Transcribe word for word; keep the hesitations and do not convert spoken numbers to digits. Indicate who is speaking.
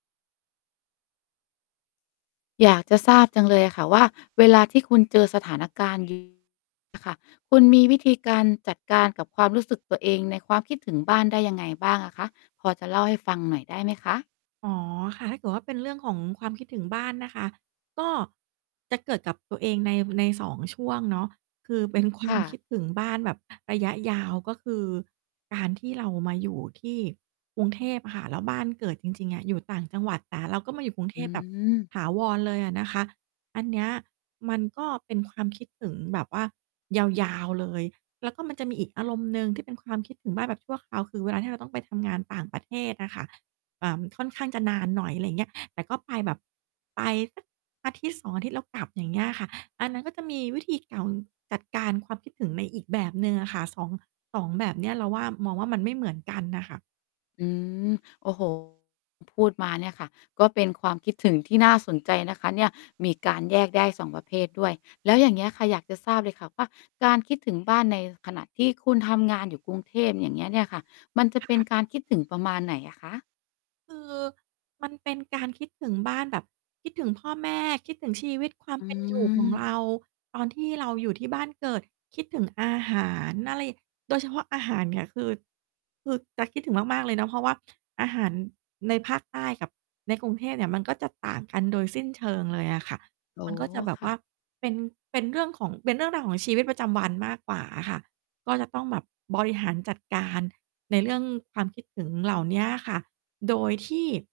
Speaker 1: อยากจะทราบจังเลยอะค่ะว่า เวลาที่คุณเจอสถาน การณ์ อะค่ะ คุณมีวิธีการจัดการกับความรู้สึกตัวเอง ในความคิดถึงบ้านได้ยังไงบ้างอะคะ? พอจะเล่าให้ฟังหน่อยได้ไหม คะ?
Speaker 2: อ๋อ ค่ะ ถ้าเกิดว่า เป็นเรื่องของความคิดถึงบ้านนะคะ ก็จะเกิดกับตัวเองใน ใน สอง ช่วงเนาะ คือเป็นคว
Speaker 1: ค
Speaker 2: าม
Speaker 1: ่
Speaker 2: ค
Speaker 1: ะ
Speaker 2: ิดถึงบ้าน แบบระยะยาว ก็คือการที่เรามาอยู่ ที่กรุงเทพอะค่ะ แล้วบ้านเกิดจริง ๆ อะ อยู่ต่างจังหวัด แต่เราก็มาอยู่กรุงเท
Speaker 1: อื
Speaker 2: พแบบ
Speaker 1: ม
Speaker 2: ถาวรเลยอะนะคะ อันเนี้ย มันก็เป็นความ คิดถึงแบบว่ายาว ๆ เลย แล้วก็มันจะมีอีกอารมณ์หนึ่ง ที่เป็นความคิดถึงบ้านแบบชั่วคราว คือเวลาที่เราต้องไปทำงานต่างประเทศอะค่ะ เอ่อ ค่อนข้างจะนานหน่อย อะไรอย่างเงี้ย แต่ก็ไปแบบไป สัก อาทิตย์สอง อาทิตย์แล้วกลับ อย่างเงี้ยค่ะ อันนั้นก็จะมีวิธีเกา จัดการความคิดถึงในอีกแบบหนึ่งอะค่ะ สอง สอง แบบเนี้ย เราว่า มองว่ามันไม่เหมือนกันน่ะค่ะ
Speaker 1: อืม โอ้โฮ คุณพูดมาเนี่ยค่ะ ก็เป็นความคิดถึงที่น่าสนใจนะคะเนี่ย มีการแยกได้ สอง ประเภทด้วย แล้วอย่างเงี้ยค่ะ อยากจะทราบเลยค่ะว่า การคิดถึงบ้าน ในขณะที่คุณทำงานอยู่กรุงเทพ อย่างเงี้ยเนี่ยค่ะ มันจะ
Speaker 2: ค
Speaker 1: เป็น
Speaker 2: ะ?
Speaker 1: การคิดถึงประมาณไหนอะคะ?
Speaker 2: คือมันเป็นการคิดถึงบ้านแบบ คิดถึงพ่อ แม่ คิดถึงชีวิต ความ
Speaker 1: อื
Speaker 2: เป็นอยู่ของเ
Speaker 1: ม
Speaker 2: รา ตอนที่เราอยู่ที่บ้านเกิด คิดถึงอาหาร อะไร โดยเฉพาะอาหารเนี่ย คือ คือจะคิดถึงมาก ๆ เลยนะ เพราะว่า อาหารในภาคใต้กับในกรุงเทพเนี่ย มันก็จะต่างกันโดยสิ้นเชิงเลยอะค่ะ
Speaker 1: โอ้
Speaker 2: มันก็จะแบบ
Speaker 1: ค
Speaker 2: ว
Speaker 1: ่
Speaker 2: ่
Speaker 1: ะ
Speaker 2: าเป็น เป็นเรื่องของ เป็นเรื่องราวของชีวิตประจำวันมากกว่าอะค่ะ ก็จะต้องแบบบริหารจัดการ ในเรื่องความคิดถึงเหล่าเนี้ยอะค่ะ โดยที่